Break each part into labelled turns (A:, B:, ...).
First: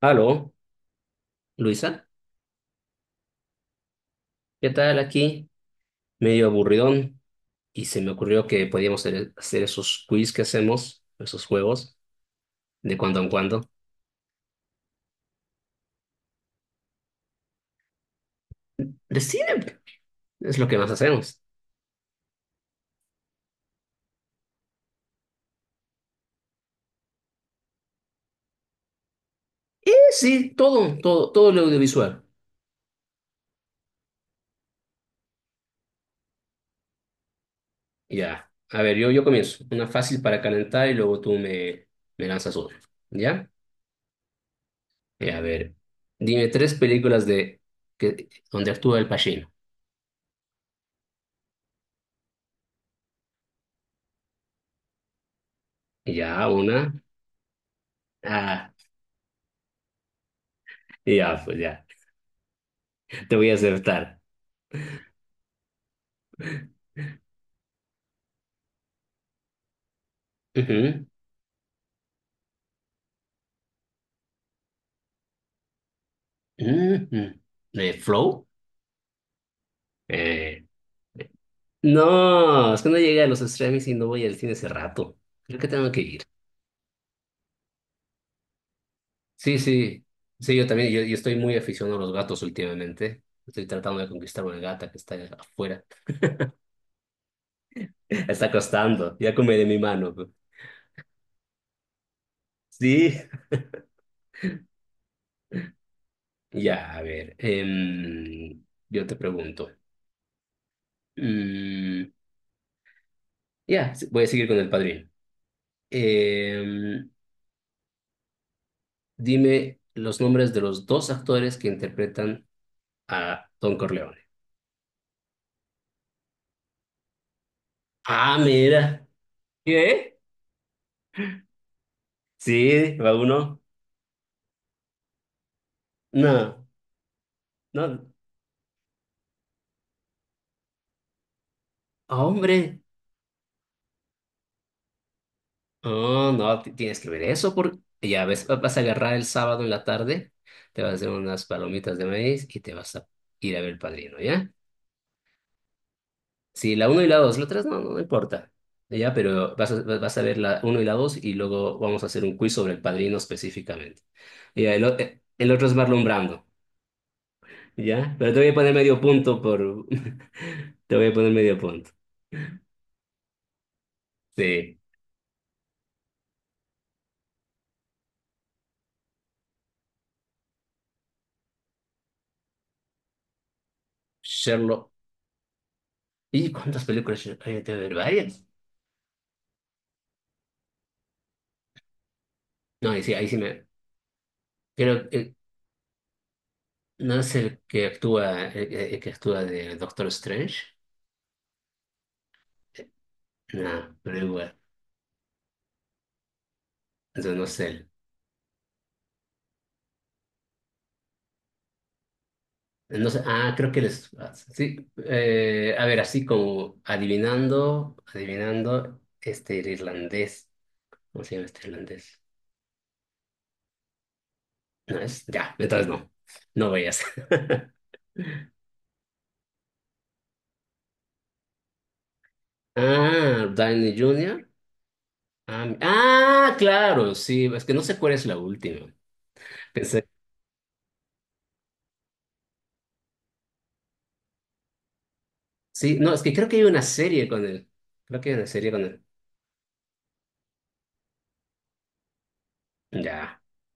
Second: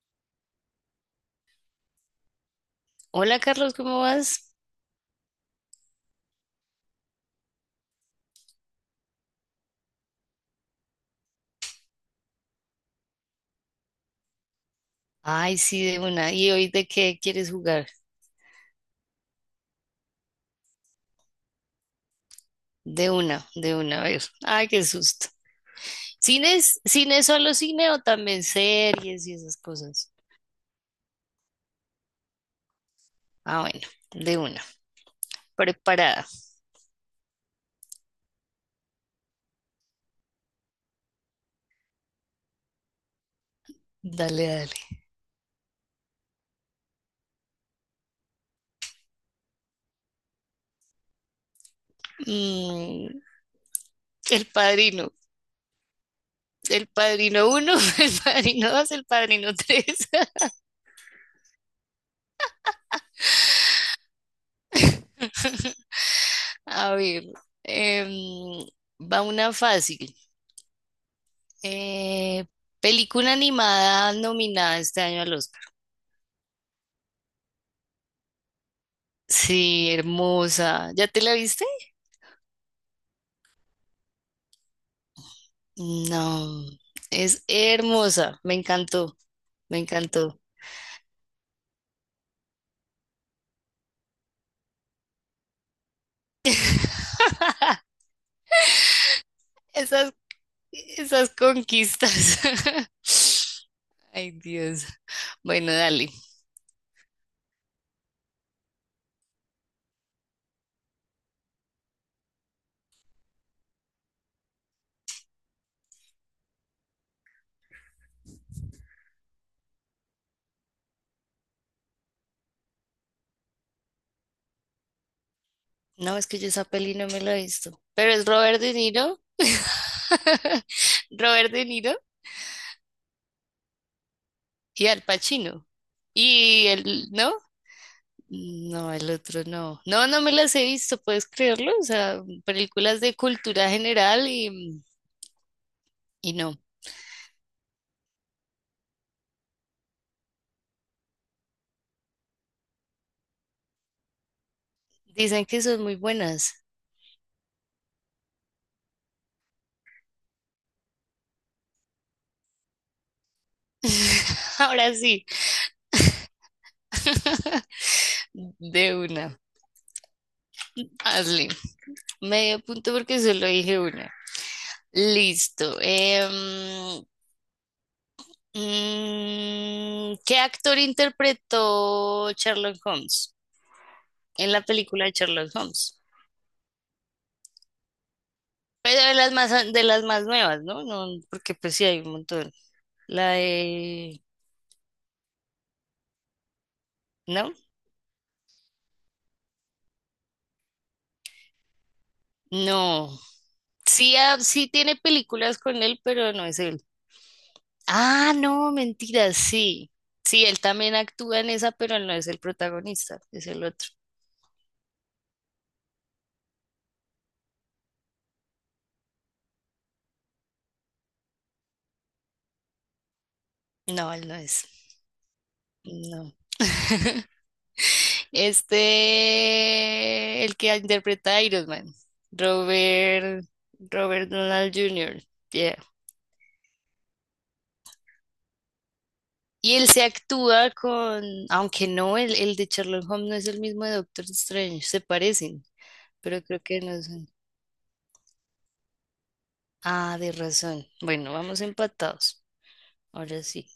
A: Aló, Luisa,
B: Hola Carlos, ¿cómo vas?
A: ¿qué tal aquí? Medio aburridón y se me ocurrió que podíamos hacer esos quiz que hacemos, esos juegos, de cuando en cuando.
B: Ay, sí, de una. ¿Y hoy de qué quieres jugar?
A: De cine, es lo que más hacemos.
B: De una, a ver. Ay, qué susto. ¿Cines? ¿Cine es solo cine o también series y esas cosas?
A: Sí, todo lo audiovisual.
B: Ah, bueno, de una. Preparada.
A: Ya, a ver, yo comienzo. Una fácil para calentar y luego me lanzas una. ¿Ya?
B: Dale, dale.
A: Ya, a ver, dime tres películas donde actúa el Pacino.
B: Mm, El Padrino.
A: Ya,
B: El
A: una.
B: Padrino uno, El
A: Ah,
B: Padrino dos, El Padrino tres.
A: ya, pues ya, te voy a aceptar.
B: A ver, em, va una fácil.
A: Ujú.
B: Eh, Película animada nominada este año al Oscar.
A: Ujú. De Flow.
B: Sí,
A: Eh,
B: hermosa. ¿Ya te la viste?
A: no, es que no llegué a los streamings y no voy al cine hace rato. Creo que tengo que ir.
B: No, es hermosa. Me encantó,
A: Sí,
B: me
A: sí.
B: encantó.
A: Sí, yo también, yo estoy muy aficionado a los gatos últimamente. Estoy tratando de conquistar una gata que está afuera. Está costando. Ya come de mi
B: Esas,
A: mano, pues.
B: esas conquistas.
A: Sí.
B: Ay, Dios. Bueno, dale.
A: Ya, a ver. Yo te pregunto. Mm, ya, sí, voy a seguir con El Padrino. Em, dime los nombres de los dos actores que interpretan a Don Corleone.
B: No, es que yo esa peli no me la he visto. Pero es
A: Ah,
B: Robert De
A: mira.
B: Niro.
A: ¿Qué?
B: Robert De Niro
A: Sí, va uno.
B: y Al Pacino.
A: No,
B: Y el, ¿no?
A: no.
B: No, el otro no. No, no me las he visto, ¿puedes creerlo? O sea,
A: Hombre.
B: películas de cultura general y,
A: Oh,
B: y no.
A: no, tienes que ver eso porque ya ves, vas a agarrar el sábado en la tarde, te vas a hacer unas palomitas de maíz y te vas a ir a ver El Padrino, ¿ya?
B: Dicen que son muy buenas.
A: Sí, la uno y la dos, la tres no, no, no importa. Ya, pero vas a ver la uno y la dos y luego vamos a hacer un quiz sobre El Padrino específicamente. Ya,
B: Ahora sí,
A: el otro es Marlon Brando. Ya, pero te voy a poner
B: de
A: medio
B: una.
A: punto por... Te voy a poner
B: Hazle.
A: medio punto.
B: Medio punto porque solo dije una.
A: Sí,
B: Listo. ¿Qué actor interpretó Sherlock Holmes en la
A: Sherlock.
B: película de Sherlock Holmes?
A: ¿Y cuántas películas hay de ver? ¿Varias?
B: Pero de las más nuevas, ¿no? No, porque pues sí hay un montón.
A: No, ahí
B: La
A: sí me...
B: de...
A: Creo que no es
B: ¿No?
A: el que actúa, el que actúa de Doctor Strange. Eh,
B: No.
A: No,
B: Sí,
A: pero
B: ah,
A: igual.
B: sí tiene películas con él, pero no es él.
A: Entonces no sé. Él.
B: Ah, no, mentira, sí. Sí, él también actúa en esa, pero él no es el
A: No sé.
B: protagonista, es
A: Ah,
B: el
A: creo que él
B: otro.
A: es... Sí. Eh, a ver, así como adivinando, este, el irlandés. ¿Cómo se llama este irlandés?
B: No, él no es.
A: No es... Ya, entonces no.
B: No.
A: No vayas.
B: Este, el que interpreta a Iron Man, Robert,
A: Ah, Downey
B: Robert
A: Junior.
B: Donald Jr.
A: Ah,
B: Yeah.
A: claro, sí, es que no sé cuál es la última.
B: Y él se
A: Pensé,
B: actúa con, aunque no, el de Sherlock Holmes no es el mismo de Doctor Strange, se parecen,
A: sí, no, es que
B: pero
A: creo que
B: creo
A: hay
B: que
A: una
B: no son.
A: serie con él. Creo que hay una serie con él.
B: Ah, de razón. Bueno, vamos empatados.
A: Ya,
B: Ahora sí,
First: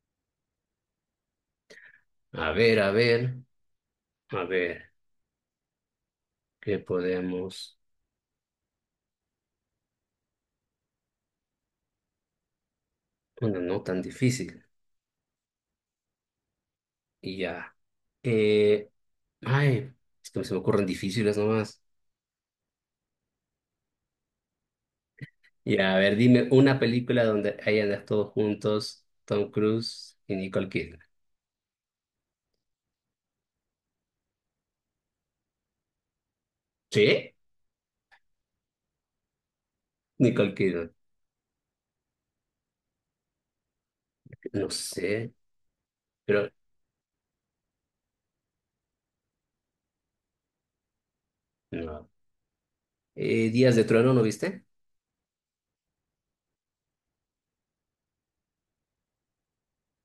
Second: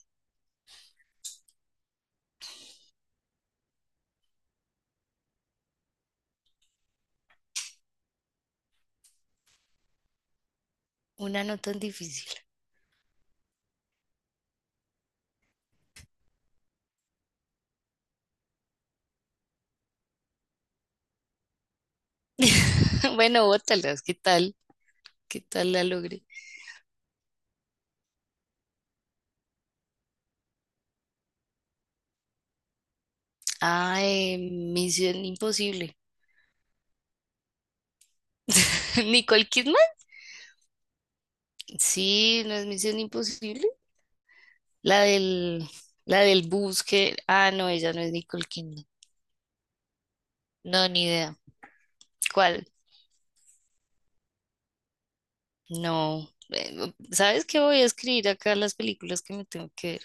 A: a ver, a ver, a ver, ¿qué podemos?
B: una no tan difícil.
A: Bueno, no tan difícil. Y ya. Eh, ay, es que se me ocurren difíciles nomás.
B: Bueno, bótalas, ¿qué tal? ¿Qué tal la
A: Ya, a ver,
B: logré?
A: dime una película donde hayan actuado juntos Tom Cruise y Nicole Kidman.
B: Ah, Misión Imposible.
A: ¿Sí?
B: ¿Nicole Kidman?
A: Nicole Kidman.
B: Sí, no es Misión Imposible.
A: No
B: La
A: sé,
B: del, la del
A: pero
B: bus que... Ah, no, ella no es Nicole Kidman. No, ni idea.
A: no.
B: ¿Cuál?
A: Días de Trueno, ¿no viste?
B: No. ¿Sabes qué? Voy a escribir acá las películas que me tengo que ver.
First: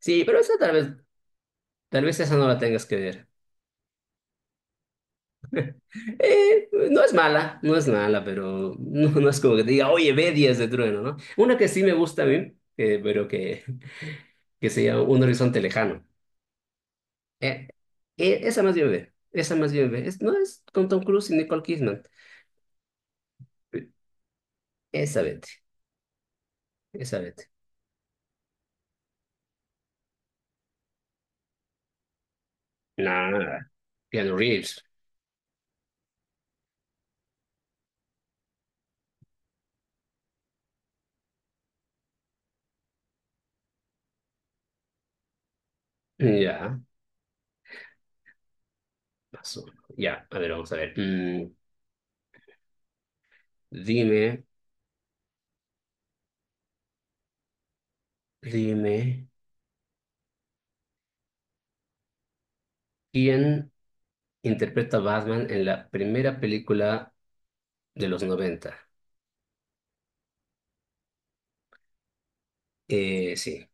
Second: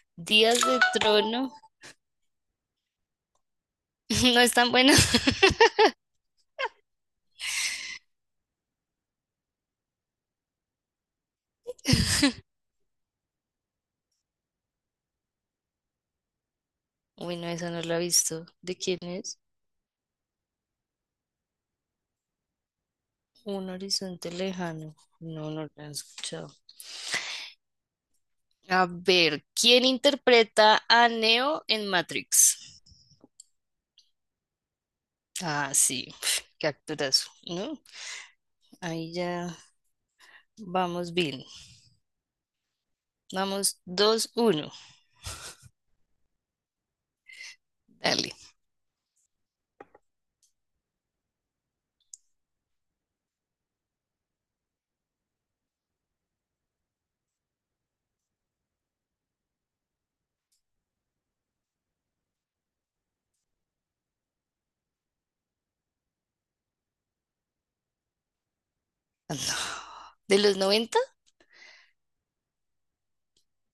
A: Sí, pero
B: Días de Trono.
A: tal vez esa no la tengas que ver.
B: No es tan buena.
A: No es mala, no es mala, pero no, no es como que te diga, oye, ve Días de Trueno, ¿no? Una que sí me gusta a mí, eh, pero que, que se llama Un Horizonte Lejano.
B: Uy, no,
A: Eh,
B: esa no la he visto.
A: esa más
B: ¿De
A: bien
B: quién
A: ve,
B: es?
A: esa más bien ve. Es- no es con Tom Cruise y Nicole Kidman.
B: Un horizonte lejano.
A: Esa vete,
B: No, no la he escuchado.
A: esa vete.
B: A ver, ¿quién interpreta a Neo en Matrix?
A: Nada, Keanu Reeves.
B: Ah, sí, pf, qué actorazo, ¿no? Ahí ya vamos bien. Vamos 2-1.
A: Ya,
B: Dale.
A: pasó. Ya, a ver, vamos a ver. Dime, dime, ¿quién interpreta a Batman en la primera película de los noventa?
B: Ah, no. ¿De los noventa?
A: Sí.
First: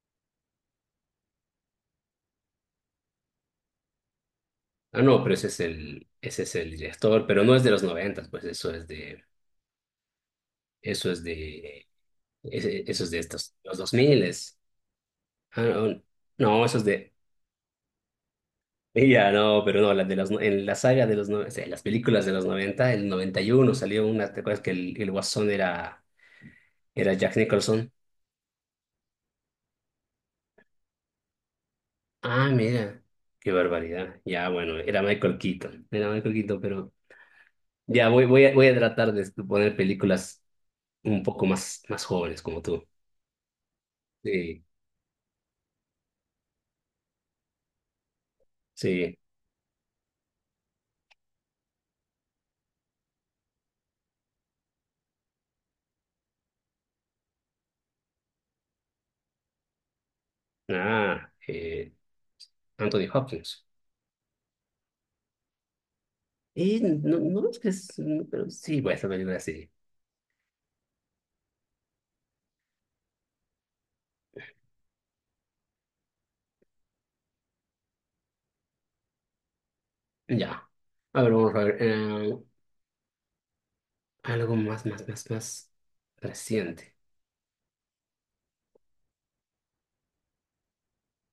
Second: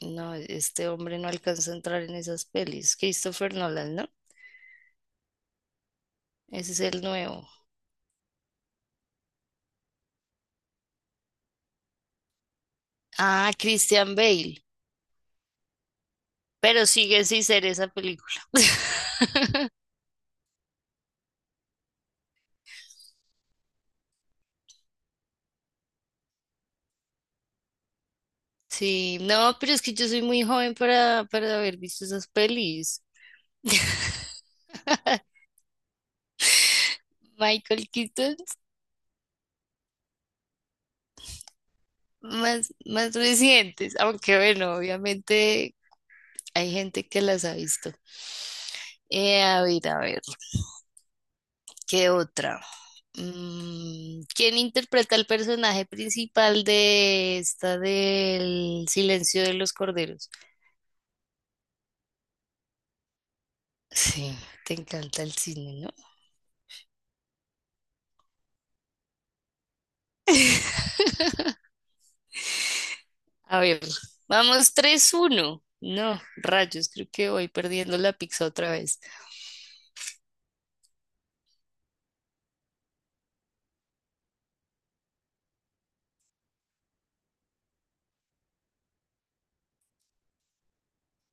B: No, este hombre no alcanza a entrar en esas pelis. Christopher Nolan, ¿no?
A: Ah, no, pero ese ese es el
B: Ese es el
A: director, pero
B: nuevo.
A: no es de los 90, pues eso es de, eso es de
B: Ah,
A: estos, los
B: Christian
A: 2000.
B: Bale.
A: Ah, no, no,
B: Pero sigue sin ser esa película.
A: ya no, pero no, en la saga de los 90, en las películas de los 90, el 91 salió una, ¿te acuerdas que el Guasón era, era Jack Nicholson?
B: Sí, no, pero es que yo soy muy joven para, haber visto esas
A: Ah, mira,
B: pelis.
A: qué barbaridad. Ya, bueno, Era Michael Keaton, pero
B: Michael
A: ya
B: Keaton
A: voy a tratar de poner películas un poco más jóvenes como
B: más,
A: tú.
B: más recientes, aunque
A: Sí,
B: bueno, obviamente hay gente que las ha visto.
A: sí.
B: A ver, a ver, ¿qué otra? Mm, ¿quién interpreta el personaje principal de esta del Silencio de los Corderos?
A: Ah, Anthony Hopkins.
B: Sí, te encanta el cine, ¿no?
A: Y no, no es que es, no, pero sí, voy a hacer película sí.
B: A ver, vamos 3-1. No, rayos, creo que voy perdiendo la pizza otra vez.
A: Ya. A ver, vamos a ver. Algo más reciente.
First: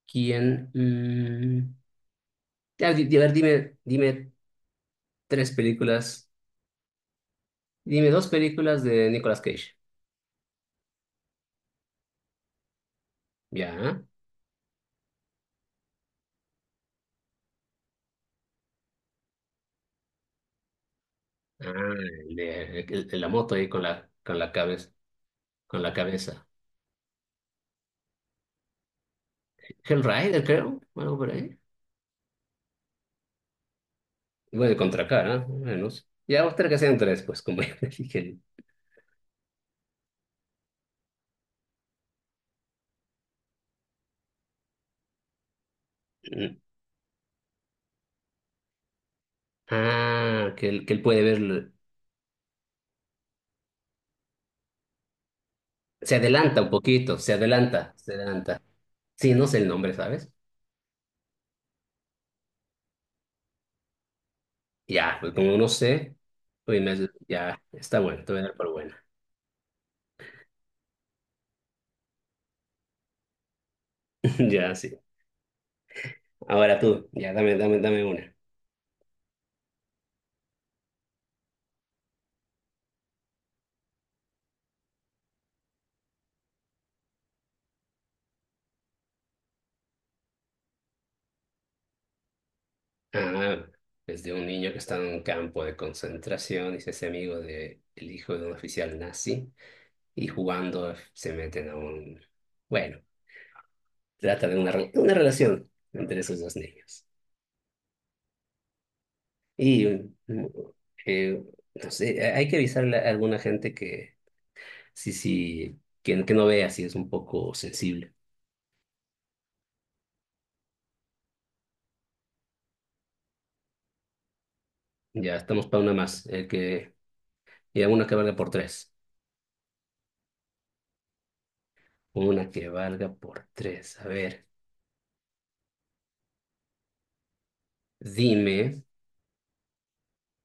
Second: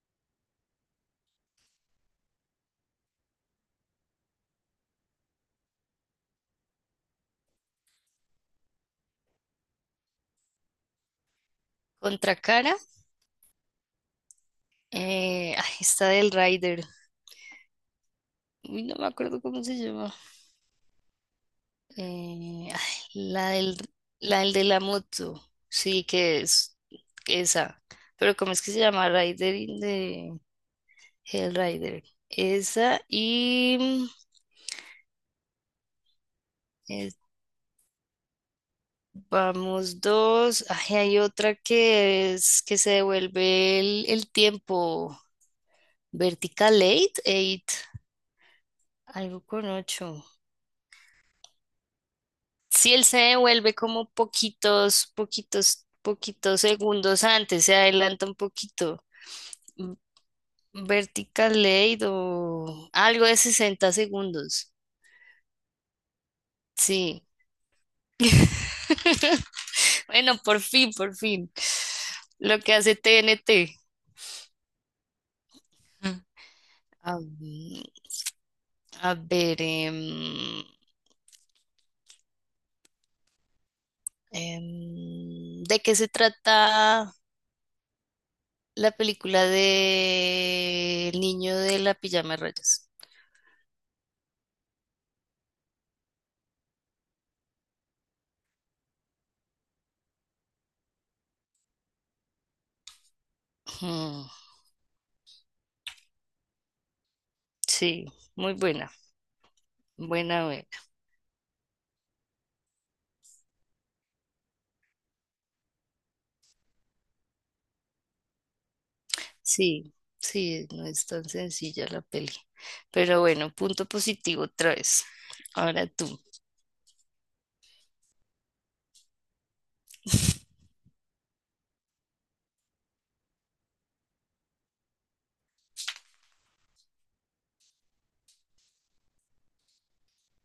A: ¿Quién? Ya, a ver, dime tres películas. Dime dos películas de Nicolas Cage.
B: Contra cara,
A: Ya.
B: ay, está del Rider. Uy, no me acuerdo cómo se llama.
A: Ah,
B: Ay,
A: de la
B: la
A: moto ahí
B: del,
A: con
B: la
A: la
B: del de la
A: cabeza,
B: moto,
A: con la
B: sí que
A: cabeza.
B: es esa. Pero ¿cómo es que se llama? Rider in the
A: Hellrider, creo, o algo por ahí.
B: Hellrider. Esa y
A: Igual de Contracara, más o menos. Ya, otra que sean
B: eh,
A: tres, pues, como ya dije.
B: vamos dos. Ay, hay otra que es que se devuelve el tiempo.
A: Mm.
B: Vertical eight eight algo con ocho.
A: Ah, que él puede ver.
B: Si él se devuelve como poquitos, poquitos,
A: Se adelanta
B: poquitos
A: un poquito,
B: segundos
A: se
B: antes, se
A: adelanta, se
B: adelanta un
A: adelanta.
B: poquito.
A: Sí, no sé el nombre, ¿sabes?
B: Vertical Late o algo de 60 segundos.
A: Ya, pues como no sé, pues
B: Sí.
A: ya, está bueno, te voy a dar por buena.
B: Bueno, por fin, por fin. Lo que hace TNT.
A: Ya, sí.
B: Mm.
A: Ahora tú,
B: A,
A: ya, dame una.
B: a ver, ¿de qué se trata la película de El niño de la pijama de rayas?
A: Ah, es de un niño que está en un campo de concentración y se hace amigo de el hijo de un oficial nazi, y jugando se meten a un, bueno,
B: Mm,
A: trata de una, una relación entre esos dos niños.
B: sí, muy buena,
A: Y
B: buena.
A: eh, no sé, hay que avisarle a alguna gente que sí, sí, que no vea si es un poco sensible.
B: Sí, sí, no es tan sencilla la peli. Pero bueno, punto positivo otra vez.
A: Ya estamos para
B: Ahora
A: una
B: tú.
A: más, y una que valga por tres. Una que valga por tres. A ver, dime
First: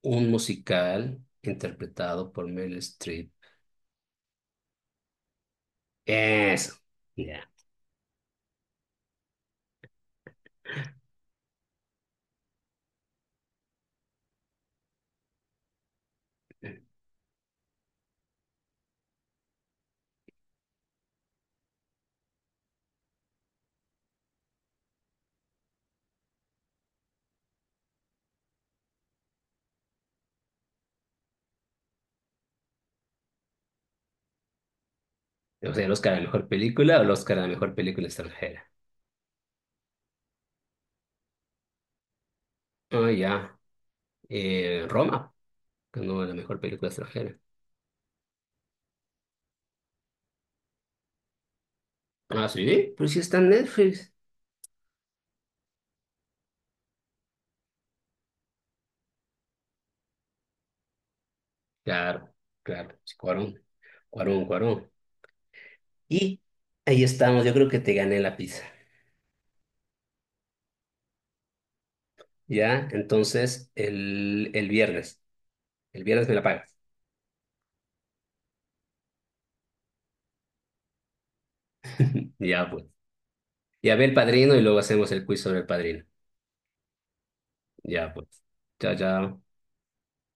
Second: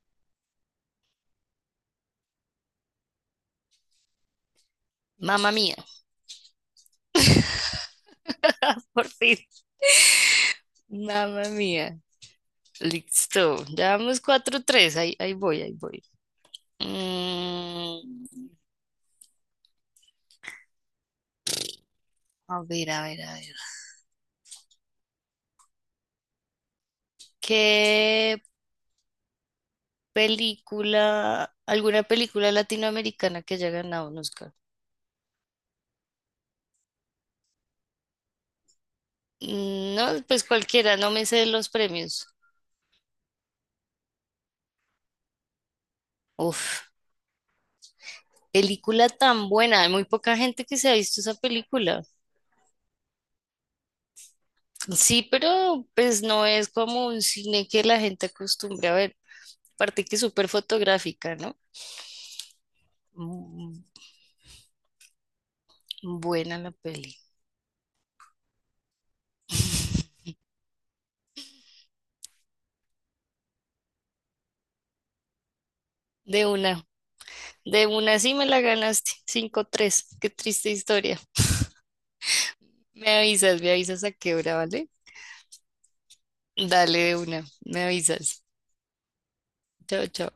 A: un musical interpretado por Meryl Streep.
B: Mamma mía,
A: Eso. Ya.
B: por fin. Mamma mía. Listo. Ya vamos 4-3. Ahí voy, ahí voy. Mm, a ver, a ver, a ver. ¿Qué película, alguna película latinoamericana que haya ganado un Oscar?
A: O sea, el Oscar a la mejor película o el Oscar a la mejor película extranjera.
B: Mm, no, pues cualquiera, no me sé los premios.
A: Ah, ya. Roma, ganó la mejor película
B: Uf,
A: extranjera.
B: película tan buena, hay muy poca gente que se ha visto esa película.
A: Ah, sí, pero si está en Netflix.
B: Sí, pero pues no es como un cine que la gente acostumbra a ver, aparte que es súper fotográfica, ¿no?
A: Claro, claro, sí,
B: Mm,
A: Cuarón.
B: mm,
A: Y
B: buena la
A: ahí
B: peli.
A: estamos, yo creo que te gané la pizza. Ya, entonces el viernes me la
B: De
A: pagas.
B: una, de una sí me la ganaste, 5-3. Qué triste historia.
A: Ya, pues.
B: Me
A: Ya ve
B: avisas a
A: el
B: qué
A: padrino
B: hora,
A: y luego
B: ¿vale?
A: hacemos el quiz sobre el padrino.
B: Dale de una, me
A: Ya, pues.
B: avisas.
A: Chao, chao.
B: Chao, chao.